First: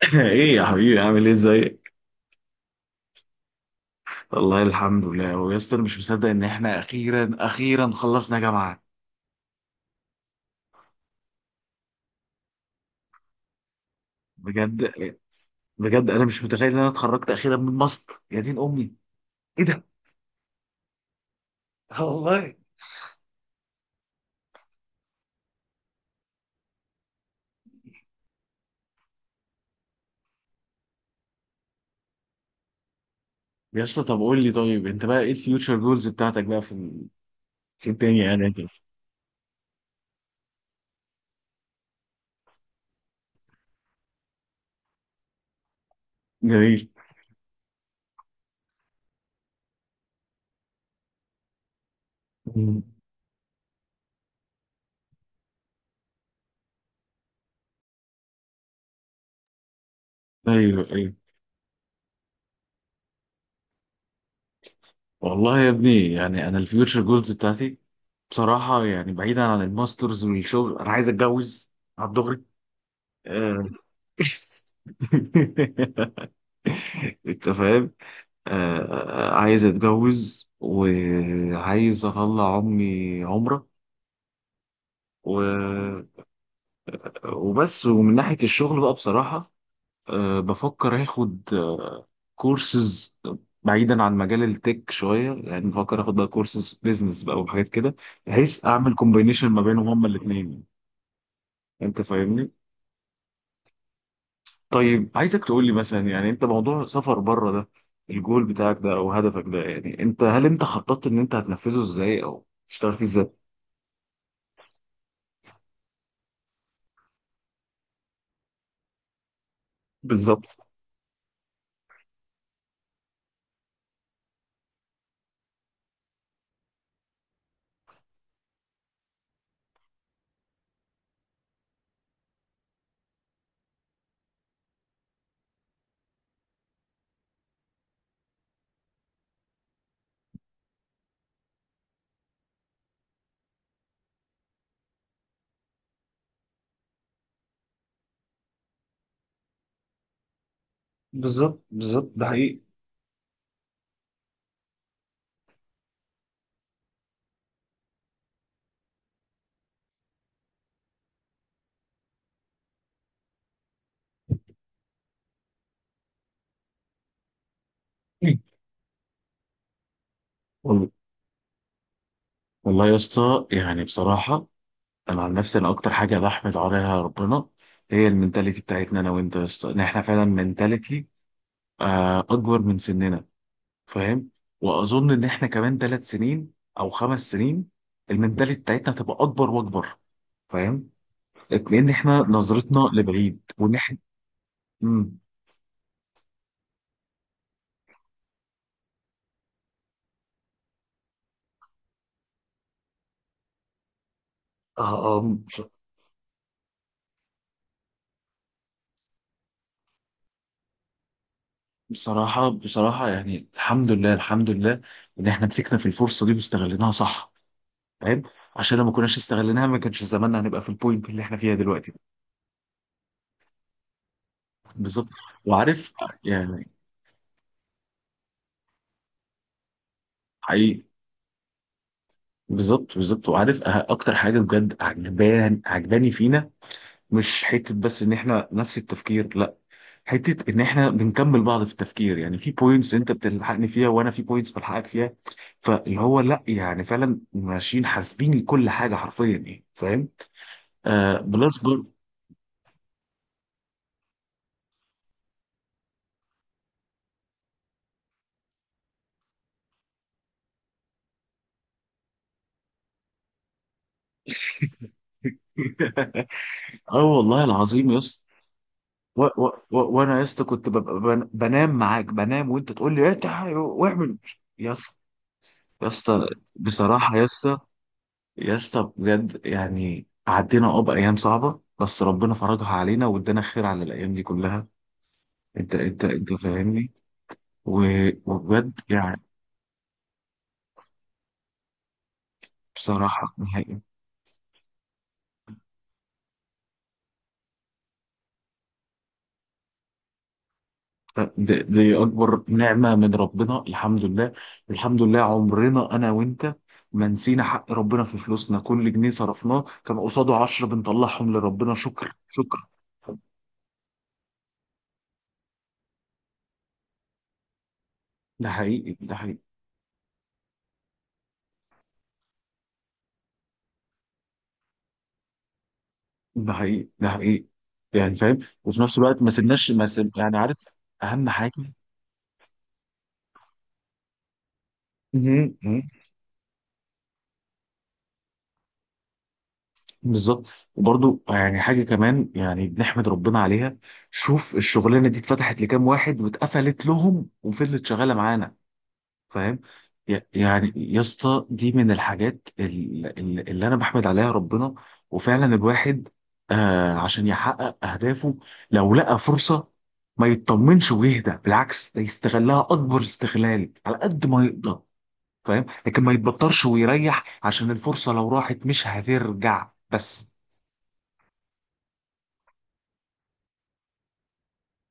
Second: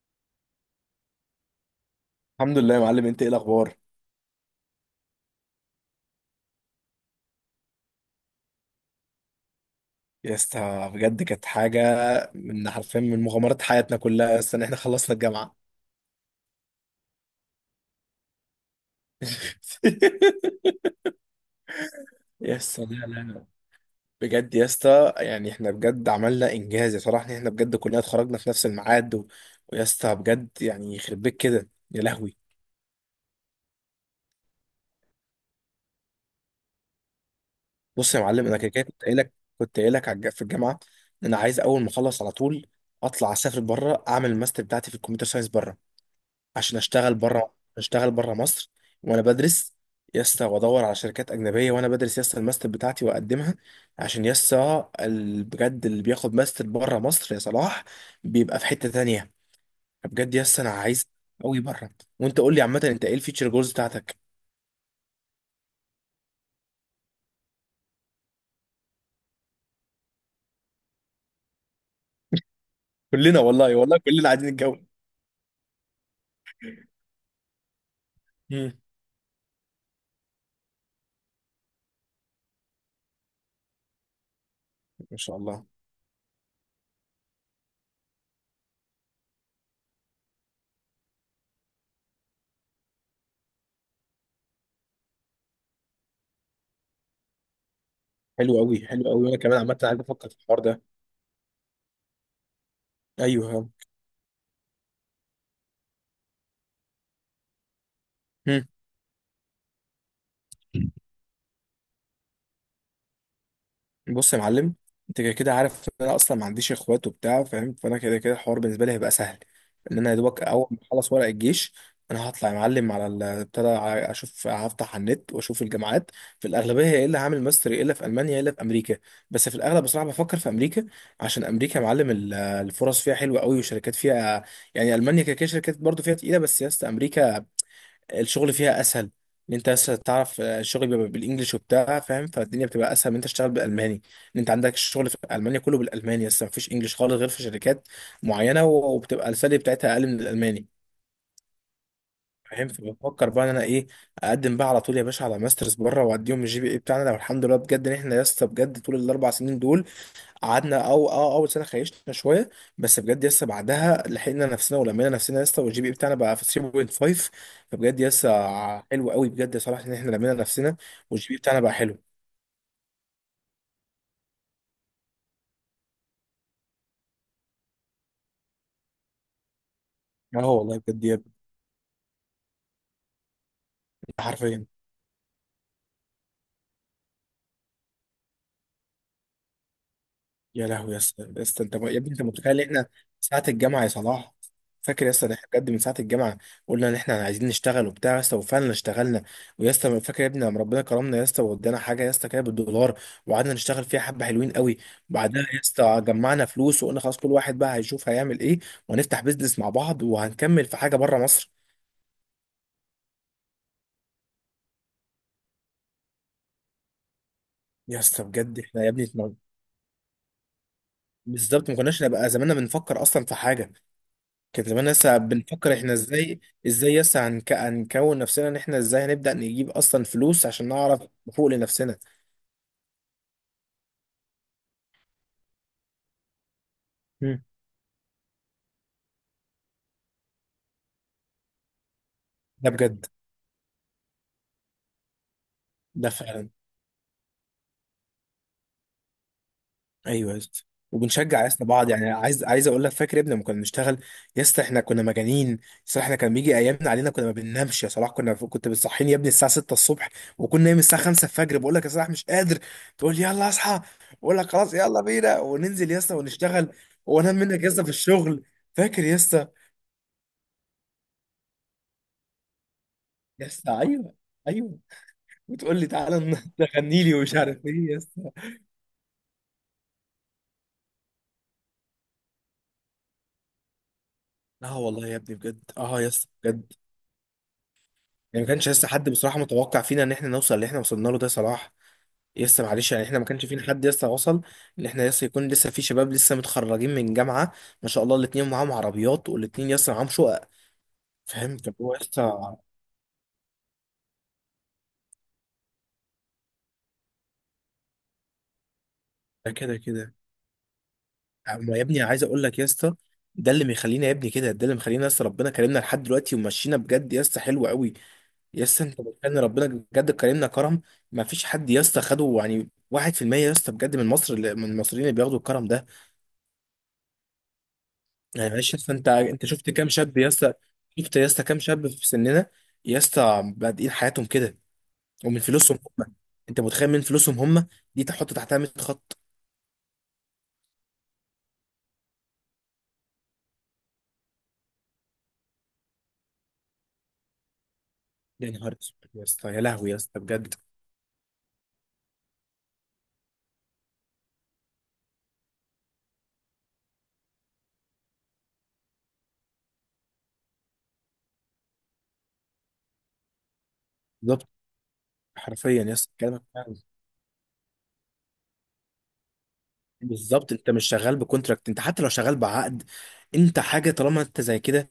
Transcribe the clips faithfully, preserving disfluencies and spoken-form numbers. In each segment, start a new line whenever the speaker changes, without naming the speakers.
ايه يا حبيبي، عامل ايه؟ ازيك؟
الحمد لله يا معلم، انت ايه الاخبار؟
والله الحمد لله. ويا اسطى انا مش مصدق ان احنا اخيرا اخيرا خلصنا جامعه.
يا اسطى بجد كانت حاجه، من حرفيا من مغامرات حياتنا كلها يا اسطى ان
بجد
احنا خلصنا الجامعه.
بجد انا مش متخيل ان انا اتخرجت اخيرا من ماست يا دين امي. ايه ده؟ آه والله.
يا اسطى لا لا لا، بجد يا اسطى يعني احنا بجد عملنا انجاز يا صراحه، ان احنا بجد كلنا اتخرجنا في نفس الميعاد و... ويا اسطى بجد يعني يخرب بيك كده، يا لهوي.
يا اسطى طب قول لي، طيب انت بقى ايه الفيوتشر جولز بتاعتك بقى في ال- في
بص يا
الدنيا
معلم،
يعني
انا
كده؟
كده كده كنت قايل لك، كنت قايل لك على الج- في الجامعه ان انا عايز اول ما اخلص على طول اطلع اسافر بره، اعمل الماستر بتاعتي في الكمبيوتر ساينس بره. عشان
جميل.
اشتغل بره، اشتغل بره مصر وانا بدرس يسطا، وادور على شركات اجنبيه وانا بدرس يسطا الماستر
مم.
بتاعتي واقدمها. عشان يسطا ال- بجد اللي بياخد ماستر بره مصر يا صلاح بيبقى في حته تانية. بجد يسطا انا
ايوه
عايز
ايوه.
قوي بره. وانت قول لي عامه، انت ايه الفيتشر جولز بتاعتك؟
والله يا ابني يعني انا الفيوتشر جولز بتاعتي بصراحه يعني بعيدا عن الماسترز والشغل، انا عايز اتجوز على الدغري.
كلنا والله والله كلنا عايزين نتجوز.
انت فاهم.
مم.
آه، عايز اتجوز وعايز اطلع امي عمره
ما شاء الله.
و... وبس. ومن ناحية الشغل بقى بصراحة، آه بفكر اخد آه كورسز بعيدا عن مجال التك شوية. يعني بفكر اخد بقى كورسز بيزنس بقى وحاجات كده،
حلو
بحيث
قوي،
اعمل
حلو قوي، وانا
كومبينيشن
كمان
ما
عامه
بينهم
عايز
هما
افكر في الحوار
الاثنين.
ده.
انت فاهمني؟
ايوه.
طيب عايزك تقول لي مثلا، يعني انت موضوع سفر بره ده، الجول
مم.
بتاعك ده او هدفك ده، يعني انت هل انت خططت ان انت هتنفذه ازاي او تشتغل فيه ازاي؟
بص يا معلم، انت كده كده عارف ان انا اصلا ما عنديش اخوات وبتاع فاهم، فانا كده كده الحوار بالنسبه لي هيبقى سهل. ان انا يا دوبك
بالظبط
اول ما اخلص ورق الجيش انا هطلع يا معلم على ال- ابتدى ع- اشوف، هفتح على النت واشوف الجامعات. في الاغلبيه يا الا هعمل ماستر يا الا في المانيا يا الا في امريكا، بس في الاغلب بصراحه بفكر في امريكا. عشان امريكا يا معلم ال- الفرص فيها حلوه قوي والشركات فيها، يعني المانيا كده كده شركات برضه فيها تقيله، بس يا اسطى امريكا الشغل فيها اسهل. ان انت بس تعرف آه، الشغل بيبقى بالانجلش وبتاع فاهم، فالدنيا بتبقى اسهل. ان انت تشتغل بالالماني، ان انت عندك الشغل في المانيا كله بالالماني بس مفيش انجلش خالص غير في شركات معينه، وبتبقى السالري بتاعتها اقل من الالماني.
بالظبط بالظبط ده حقيقي.
فاهم؟ فبفكر بقى ان انا ايه، اقدم بقى على طول يا باشا على ماسترز بره واديهم الجي بي اي بتاعنا، لو الحمد لله بجد ان احنا لسه بجد طول الاربع سنين دول قعدنا، او اه اول سنه خيشنا شويه بس بجد لسه بعدها لحقنا نفسنا ولمينا نفسنا لسه، والجي بي اي بتاعنا بقى في تلاته فاصلة خمسة. فبجد لسه حلو قوي بجد يا صلاح ان احنا لمينا نفسنا
وال-
والجي بي اي بتاعنا بقى حلو.
والله يا اسطى يعني بصراحة، أنا عن نفسي أنا أكتر حاجة بحمد عليها ربنا هي المنتاليتي بتاعتنا أنا وأنت يا اسطى. إن إحنا فعلا
اه والله بجد
منتاليتي
يا ابني،
آه، أكبر من سننا. فاهم؟
حرفيا.
وأظن إن إحنا كمان ثلاث سنين أو خمس سنين المنتاليتي بتاعتنا هتبقى أكبر وأكبر.
يا
فاهم؟
لهوي يا اسطى، يا اسطى انت
لان
يا ابني
احنا
انت متخيل احنا
نظرتنا لبعيد
ساعة الجامعة يا
ونحن
صلاح؟ فاكر يا
امم
اسطى؟ ده احنا بجد من ساعة الجامعة قلنا ان احنا عايزين نشتغل وبتاع يا اسطى، وفعلا اشتغلنا. ويا اسطى فاكر يا ابني لما ربنا كرمنا يا اسطى وادانا حاجة يا اسطى كده بالدولار، وقعدنا نشتغل فيها حبة حلوين قوي.
اه اه.
بعدها
بص-
يا اسطى جمعنا فلوس وقلنا خلاص كل واحد بقى هيشوف هيعمل ايه، وهنفتح بيزنس مع بعض وهنكمل في حاجة بره مصر.
بصراحه بصراحه يعني الحمد لله الحمد لله ان احنا مسكنا في الفرصه دي واستغليناها صح.
يا
فاهم؟
اسطى بجد
عشان لو
احنا يا
ما
ابني
كناش
اتنا-
استغليناها ما كانش زماننا هنبقى في البوينت اللي احنا فيها
بالظبط، ما
دلوقتي.
كناش نبقى زماننا بنفكر اصلا في حاجة، كان زمان
بالظبط
لسه بنفكر
وعارف
احنا ازاي،
يعني،
ازاي لسه هنك... هنكون نفسنا ان احنا ازاي هنبدأ نجيب اصلا فلوس عشان
حقيقي.
نعرف نفوق لنفسنا.
بالظبط بالظبط وعارف أه- اكتر حاجه بجد عجبان عجباني فينا،
مم.
مش حته بس ان احنا نفس التفكير، لا، حته ان احنا بنكمل بعض في التفكير. يعني في
ده
بوينتس
بجد.
انت بتلحقني فيها وانا في بوينتس بلحقك فيها. فاللي
ده
هو لا
فعلا.
يعني فعلا ماشيين حاسبين كل حاجه حرفيا يعني. فاهم؟
ايوه يا اسطى.
آه
وبنشجع يا
بلس
اسطى
بر.
بعض، يعني عايز عايز اقول لك، فاكر يا ابني لما كنا بنشتغل يا اسطى احنا كنا مجانين؟ صلاح احنا كان بيجي ايامنا علينا كنا ما بننامش يا صلاح، كنا كنت بتصحيني يا ابني الساعه سته الصبح وكنا نايم الساعه خمسه الفجر، بقول لك يا صلاح مش قادر، تقول لي يلا اصحى، اقول لك خلاص يلا بينا، وننزل يا اسطى ونشتغل
اه
وانام
والله
منك يا اسطى في
العظيم يا اسطى.
الشغل. فاكر يا
و- و-
اسطى؟
و- وانا يا اسطى كنت ببقى بن- بنام معاك. بنام وانت تقول لي انت
يس. ايوه،
واعمل يا
ايوه.
اسطى
وتقول
يا
لي تعالى
اسطى.
ن- نغني لي
بصراحه يا
ومش
اسطى،
عارف ايه يس.
يا اسطى بجد يعني عدينا اه بايام صعبه، بس ربنا فرجها علينا وادانا خير على الايام دي كلها.
لا والله يا ابني بجد
انت
اه
انت
يس
انت
بجد.
فاهمني. و-
يعني ما كانش
وبجد
لسه حد
يعني
بصراحه متوقع فينا ان احنا نوصل اللي احنا وصلنا له ده صلاح، يس معلش يعني احنا ما
بصراحة
كانش فينا
نهائي.
حد لسه وصل. ان احنا لسه يكون لسه في شباب لسه متخرجين من جامعه، ما شاء الله الاتنين معاهم عربيات والاتنين لسه معاهم شقق،
ده-
فاهم؟ فهو
دي أكبر
لسه.
نعمة من ربنا، الحمد لله. الحمد لله عمرنا أنا وأنت ما نسينا حق ربنا في فلوسنا. كل جنيه
ده
صرفناه
كده
كان
كده.
قصاده عشرة بنطلعهم لربنا،
أما يا ابني
شكر
عايز اقول
شكر.
لك يا اسطى، ده اللي مخلينا يا ابني كده، ده اللي مخلينا لسه ربنا كرمنا لحد دلوقتي ومشينا بجد يا اسطى حلو قوي.
ده
يس
حقيقي
انت
ده
بتكلم،
حقيقي
ربنا بجد كرمنا كرم ما فيش حد يس خده، يعني واحد في المية، يس بجد من مصر، اللي- من المصريين اللي بياخدوا الكرم ده.
ده حقيقي ده حقيقي يعني. فاهم؟
يعني معلش
وفي
يس،
نفس
انت
الوقت ما
انت
سيبناش
شفت
ما
كام
سيب
شاب
يعني.
يس؟
عارف؟
شفت
أهم
يس كام
حاجة.
شاب في سننا يس بادئين حياتهم كده؟ ومن فلوسهم هم، انت متخيل؟ من فلوسهم هم. دي تحط تحتها ميه خط.
بالظبط. وبرضو يعني حاجة كمان يعني بنحمد ربنا عليها، شوف الشغلانة دي اتفتحت لكام واحد واتقفلت لهم وفضلت شغالة
يا
معانا.
نهار اسود يس،
فاهم؟
يا لهوي يس
ي-
بجد.
يعني يا اسطى دي من الحاجات ال- ال- اللي انا بحمد عليها ربنا. وفعلا الواحد آه عشان يحقق اهدافه، لو لقى فرصة ما يطمنش ويهدى، بالعكس ده يستغلها اكبر استغلال على قد ما
بالظبط،
يقدر. فاهم؟
حرفيا
لكن
يس
ما
كلامك
يتبطرش
فعلا.
ويريح، عشان الفرصة لو راحت مش هترجع بس.
بالظبط، انت مش شغال بكونتراكت، انت حتى لو شغال بعقد، انت حاجه طالما انت زي كده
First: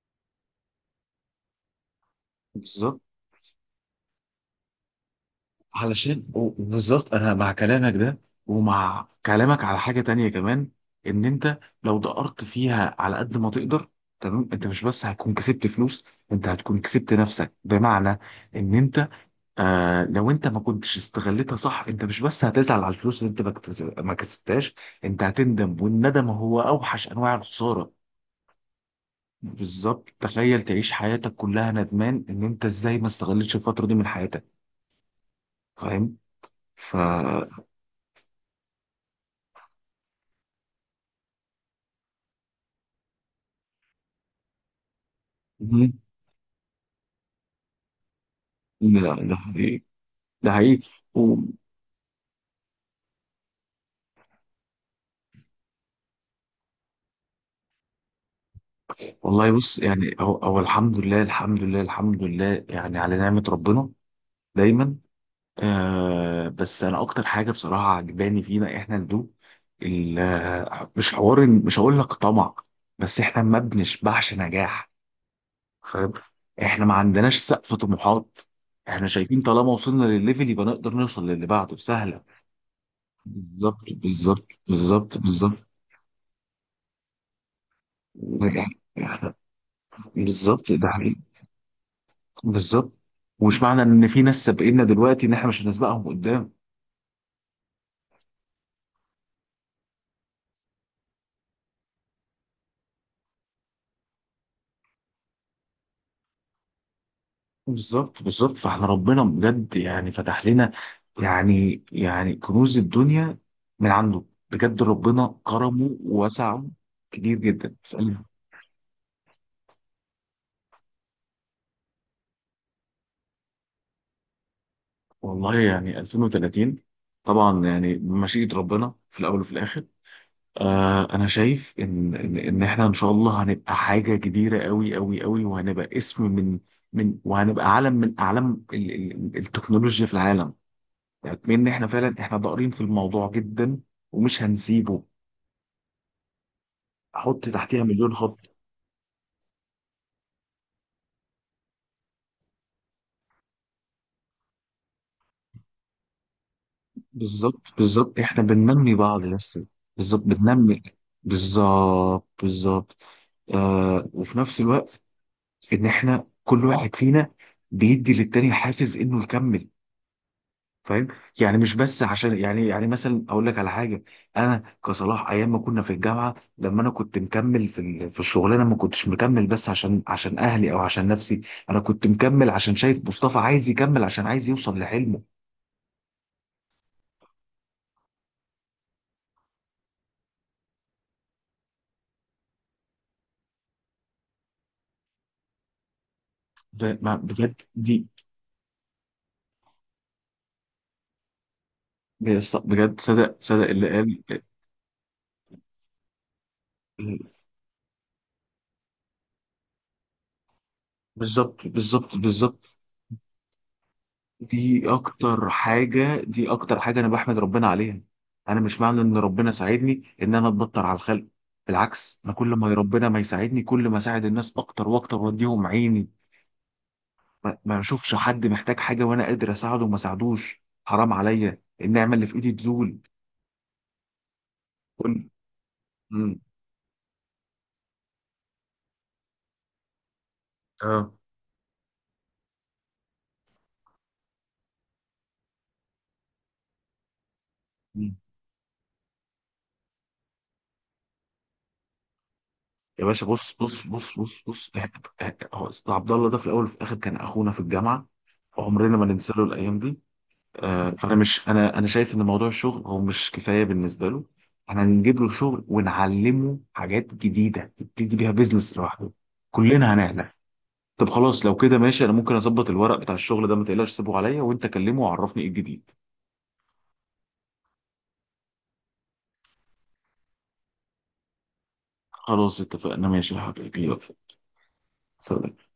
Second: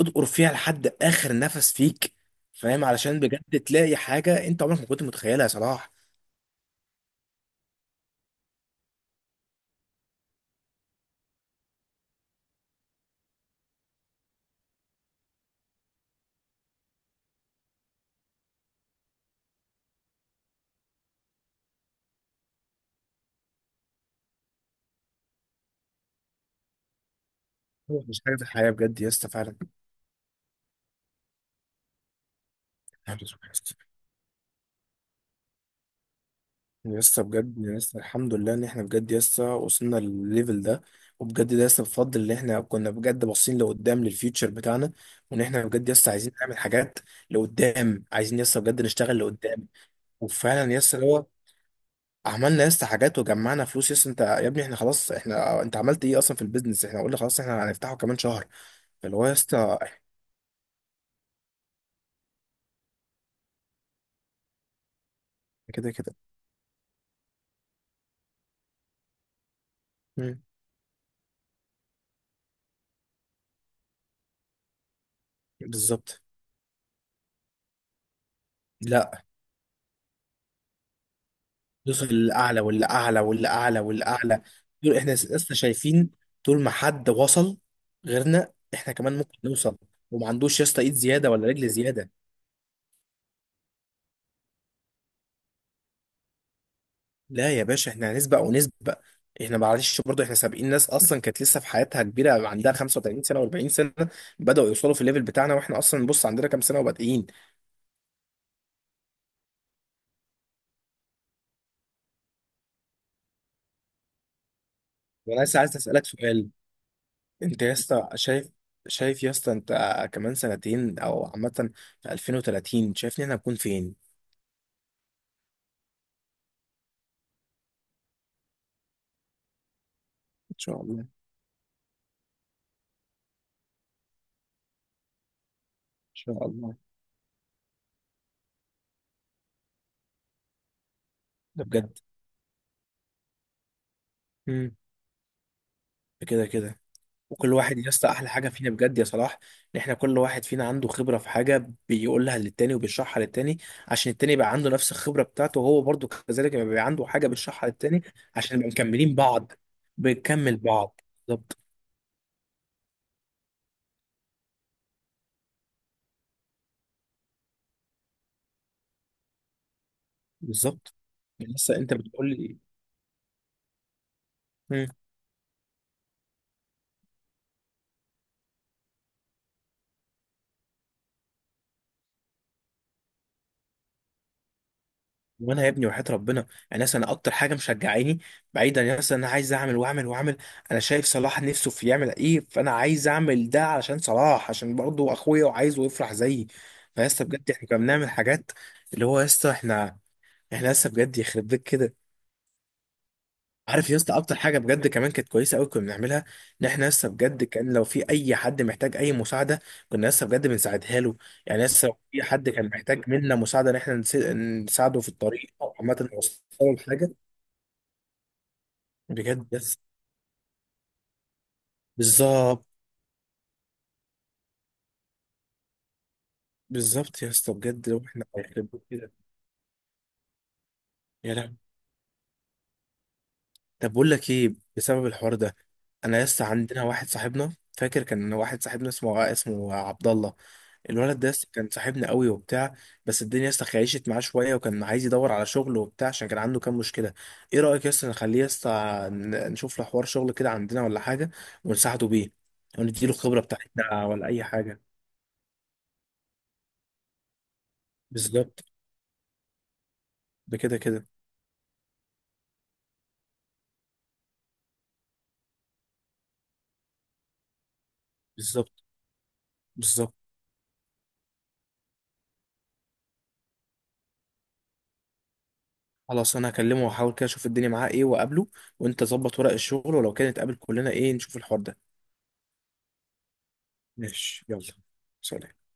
ادقر فيها لحد اخر نفس فيك. فاهم؟
بالظبط.
علشان بجد تلاقي حاجه انت عمرك ما كنت متخيلها يا صلاح.
علشان و- بالظبط انا مع كلامك ده، ومع كلامك على حاجه تانية كمان، ان انت لو دقرت فيها على قد ما تقدر، تمام، انت مش بس هتكون كسبت فلوس، انت هتكون كسبت نفسك، بمعنى ان انت آه لو انت ما كنتش استغلتها صح، انت مش بس هتزعل على الفلوس اللي انت ما كتس- ما كسبتهاش. انت هتندم، والندم هو اوحش انواع الخساره.
هو مش حاجه في الحياه بجد يا اسطى فعلا.
بالظبط، تخيل تعيش حياتك كلها ندمان ان انت ازاي ما
الحمد لله يا
استغلتش الفتره
اسطى.
دي من حياتك. فاهم؟ ف
يا اسطى بجد يا اسطى، الحمد لله ان احنا بجد يا اسطى وصلنا للليفل ده، وبجد ده يا اسطى بفضل ان احنا كنا بجد باصين لقدام للفيوتشر بتاعنا، وان احنا بجد
مم.
يا اسطى عايزين نعمل حاجات لقدام، عايزين يا اسطى بجد
لا
نشتغل
ده
لقدام.
حقيقي ده
وفعلا يا
حقيقي.
اسطى اللي هو
و-
عملنا يا اسطى حاجات، وجمعنا فلوس يا اسطى. انت يا ابني احنا خلاص، احنا انت عملت ايه اصلا في البيزنس؟ احنا قلنا خلاص احنا هنفتحه كمان شهر، اللي هو يا
والله
اسطى
بص
إحنا
يعني، هو هو الحمد لله الحمد لله الحمد لله يعني على نعمة ربنا دايما.
كده كده.
آه بس انا اكتر حاجة بصراحة عجباني فينا احنا الدو ال-
مم.
آه، مش حوار إن- مش هقول لك طمع، بس احنا ما بنشبعش نجاح. فاهم؟
بالظبط.
احنا ما عندناش سقف طموحات. احنا
لا،
شايفين طالما وصلنا للليفل يبقى نقدر نوصل للي بعده
دوس
سهلة.
الاعلى والاعلى والاعلى
بالظبط
والاعلى.
بالظبط
دول احنا
بالظبط
لسه
بالظبط،
شايفين، طول ما حد وصل غيرنا
يعني،
احنا كمان
يعني
ممكن نوصل، وما عندوش يا
بالظبط
اسطى
ده
ايد زياده ولا رجل زياده.
بالظبط. ومش معنى ان في ناس سابقنا دلوقتي ان احنا مش هنسبقهم قدام.
لا يا باشا احنا هنسبق ونسبق. احنا معلش برضه احنا سابقين ناس اصلا كانت لسه في حياتها كبيره عندها خمسة وثلاثين سنه و40 سنه بداوا يوصلوا في الليفل بتاعنا، واحنا اصلا بص عندنا كام سنه وبادئين.
بالظبط بالظبط. فاحنا ربنا بجد يعني فتح لنا يعني يعني كنوز الدنيا من عنده. بجد ربنا
وانا لسه عايز
كرمه
اسالك سؤال،
ووسعه كبير
انت يا
جدا، بس
اسطى
أنا
شايف، شايف يا اسطى انت كمان سنتين او عامة في ألفين وثلاثين شايفني انا هكون فين؟
والله يعني ألفين وثلاثين طبعا يعني بمشيئة ربنا في الاول وفي الاخر.
ان شاء الله، ان
آه انا شايف ان ان ان احنا ان شاء الله هنبقى حاجه كبيره قوي قوي قوي، وهنبقى اسم
شاء
من
الله.
من وهنبقى علم من اعلام ال- ال- التكنولوجيا في العالم. يعني
ده
ان احنا
بجد.
فعلا احنا ضارين في الموضوع جدا ومش
امم.
هنسيبه.
ده كده كده.
احط
وكل واحد
تحتيها
يا اسطى،
مليون
احلى
خط.
حاجة فينا بجد يا صلاح ان احنا كل واحد فينا عنده خبرة في حاجة بيقولها للتاني وبيشرحها للتاني، عشان التاني يبقى عنده نفس الخبرة بتاعته، وهو برضه كذلك يبقى عنده حاجة
بالظبط
بيشرحها للتاني،
بالظبط احنا
عشان نبقى
بننمي
مكملين
بعض
بعض.
لسه. بالظبط
بنكمل
بننمي.
بعض. بالظبط،
بالظبط بالظبط. آه وفي نفس الوقت ان احنا كل واحد فينا بيدي للتاني حافز انه يكمل.
بالظبط.
فاهم؟ يعني مش
لسه انت
بس
بتقول
عشان
لي.
يعني يعني مثلا اقول لك على حاجه. انا كصلاح ايام ما كنا في الجامعه، لما انا كنت مكمل في ال- في الشغلانه ما كنتش مكمل بس عشان عشان اهلي او عشان نفسي. انا كنت مكمل عشان شايف مصطفى عايز يكمل، عشان عايز يوصل لحلمه.
وانا يا ابني وحياة ربنا، يعني مثلا انا اكتر حاجه مشجعاني، بعيدا يعني مثلا انا عايز اعمل واعمل واعمل، انا شايف صلاح نفسه في يعمل ايه، فانا عايز اعمل ده علشان صلاح، عشان برضه اخويا وعايزه يفرح زيي.
ب- ما-
فيسطا بجد
بجد
احنا كنا
دي
بنعمل حاجات، اللي هو يسطا احنا، احنا لسه بجد يخرب بيت كده.
بجد. صدق صدق اللي
عارف يا اسطى
قال.
اكتر حاجه بجد كمان كانت كويسه قوي كنا بنعملها؟ ان احنا لسه بجد كان لو في اي حد محتاج اي مساعده كنا لسه بجد بنساعدها له. يعني
بالظبط
لسه لو
بالظبط
في حد كان
بالظبط.
محتاج منا مساعده ان احنا نس-
دي
نساعده في
اكتر
الطريق او عامه
حاجة
نوصله
دي اكتر حاجة انا
لحاجه
بحمد ربنا عليها. انا مش معنى ان
بجد
ربنا
بس.
ساعدني ان انا اتبطر على الخلق، بالعكس انا كل
بالظبط،
ما ربنا ما يساعدني كل ما اساعد الناس اكتر واكتر واديهم عيني.
بالظبط يا اسطى
ما ما
بجد، لو
اشوفش
احنا
حد محتاج
هيخربوا
حاجة
كده
وانا قادر اساعده وما ساعدوش، حرام
يا لهوي.
عليا النعمة اللي في ايدي تزول.
طب بقول لك ايه، بسبب
كل
الحوار ده انا يا
مم.
اسطى عندنا واحد صاحبنا، فاكر؟ كان واحد صاحبنا اسمه اسمه عبد الله.
اه.
الولد ده يا اسطى كان صاحبنا قوي وبتاع، بس الدنيا يا اسطى خيشت معاه شويه وكان عايز يدور على شغل وبتاع عشان كان عنده كام مشكله. ايه رايك يا اسطى
مم.
نخليه يا اسطى ن- نشوف له حوار شغل كده عندنا ولا حاجه، ونساعده بيه
يا
ونديله
باشا
الخبره
بص بص
بتاعتنا
بص
ولا
بص
اي
بص
حاجه؟
إح- إح- هو عبد الله ده في الاول وفي الاخر كان اخونا في الجامعة.
بالظبط،
عمرنا ما ننسى له الايام دي.
بكده
آه،
كده.
فانا مش انا انا شايف ان موضوع الشغل هو مش كفايه بالنسبه له. احنا هنجيب له شغل ونعلمه حاجات جديده يبتدي بيها
بالظبط،
بيزنس لوحده. كلنا
بالظبط.
هنعلم. طب خلاص لو كده ماشي، انا ممكن اظبط الورق بتاع الشغل ده، ما تقلقش سيبه عليا، وانت كلمه وعرفني ايه الجديد.
خلاص انا هكلمه واحاول كده اشوف الدنيا معاه ايه واقابله، وانت ظبط ورق الشغل، ولو كانت قابل كلنا ايه نشوف الحوار ده.
خلاص اتفقنا، ماشي يا حبيبي، يلا.
ماشي يلا، سلام.
سلام.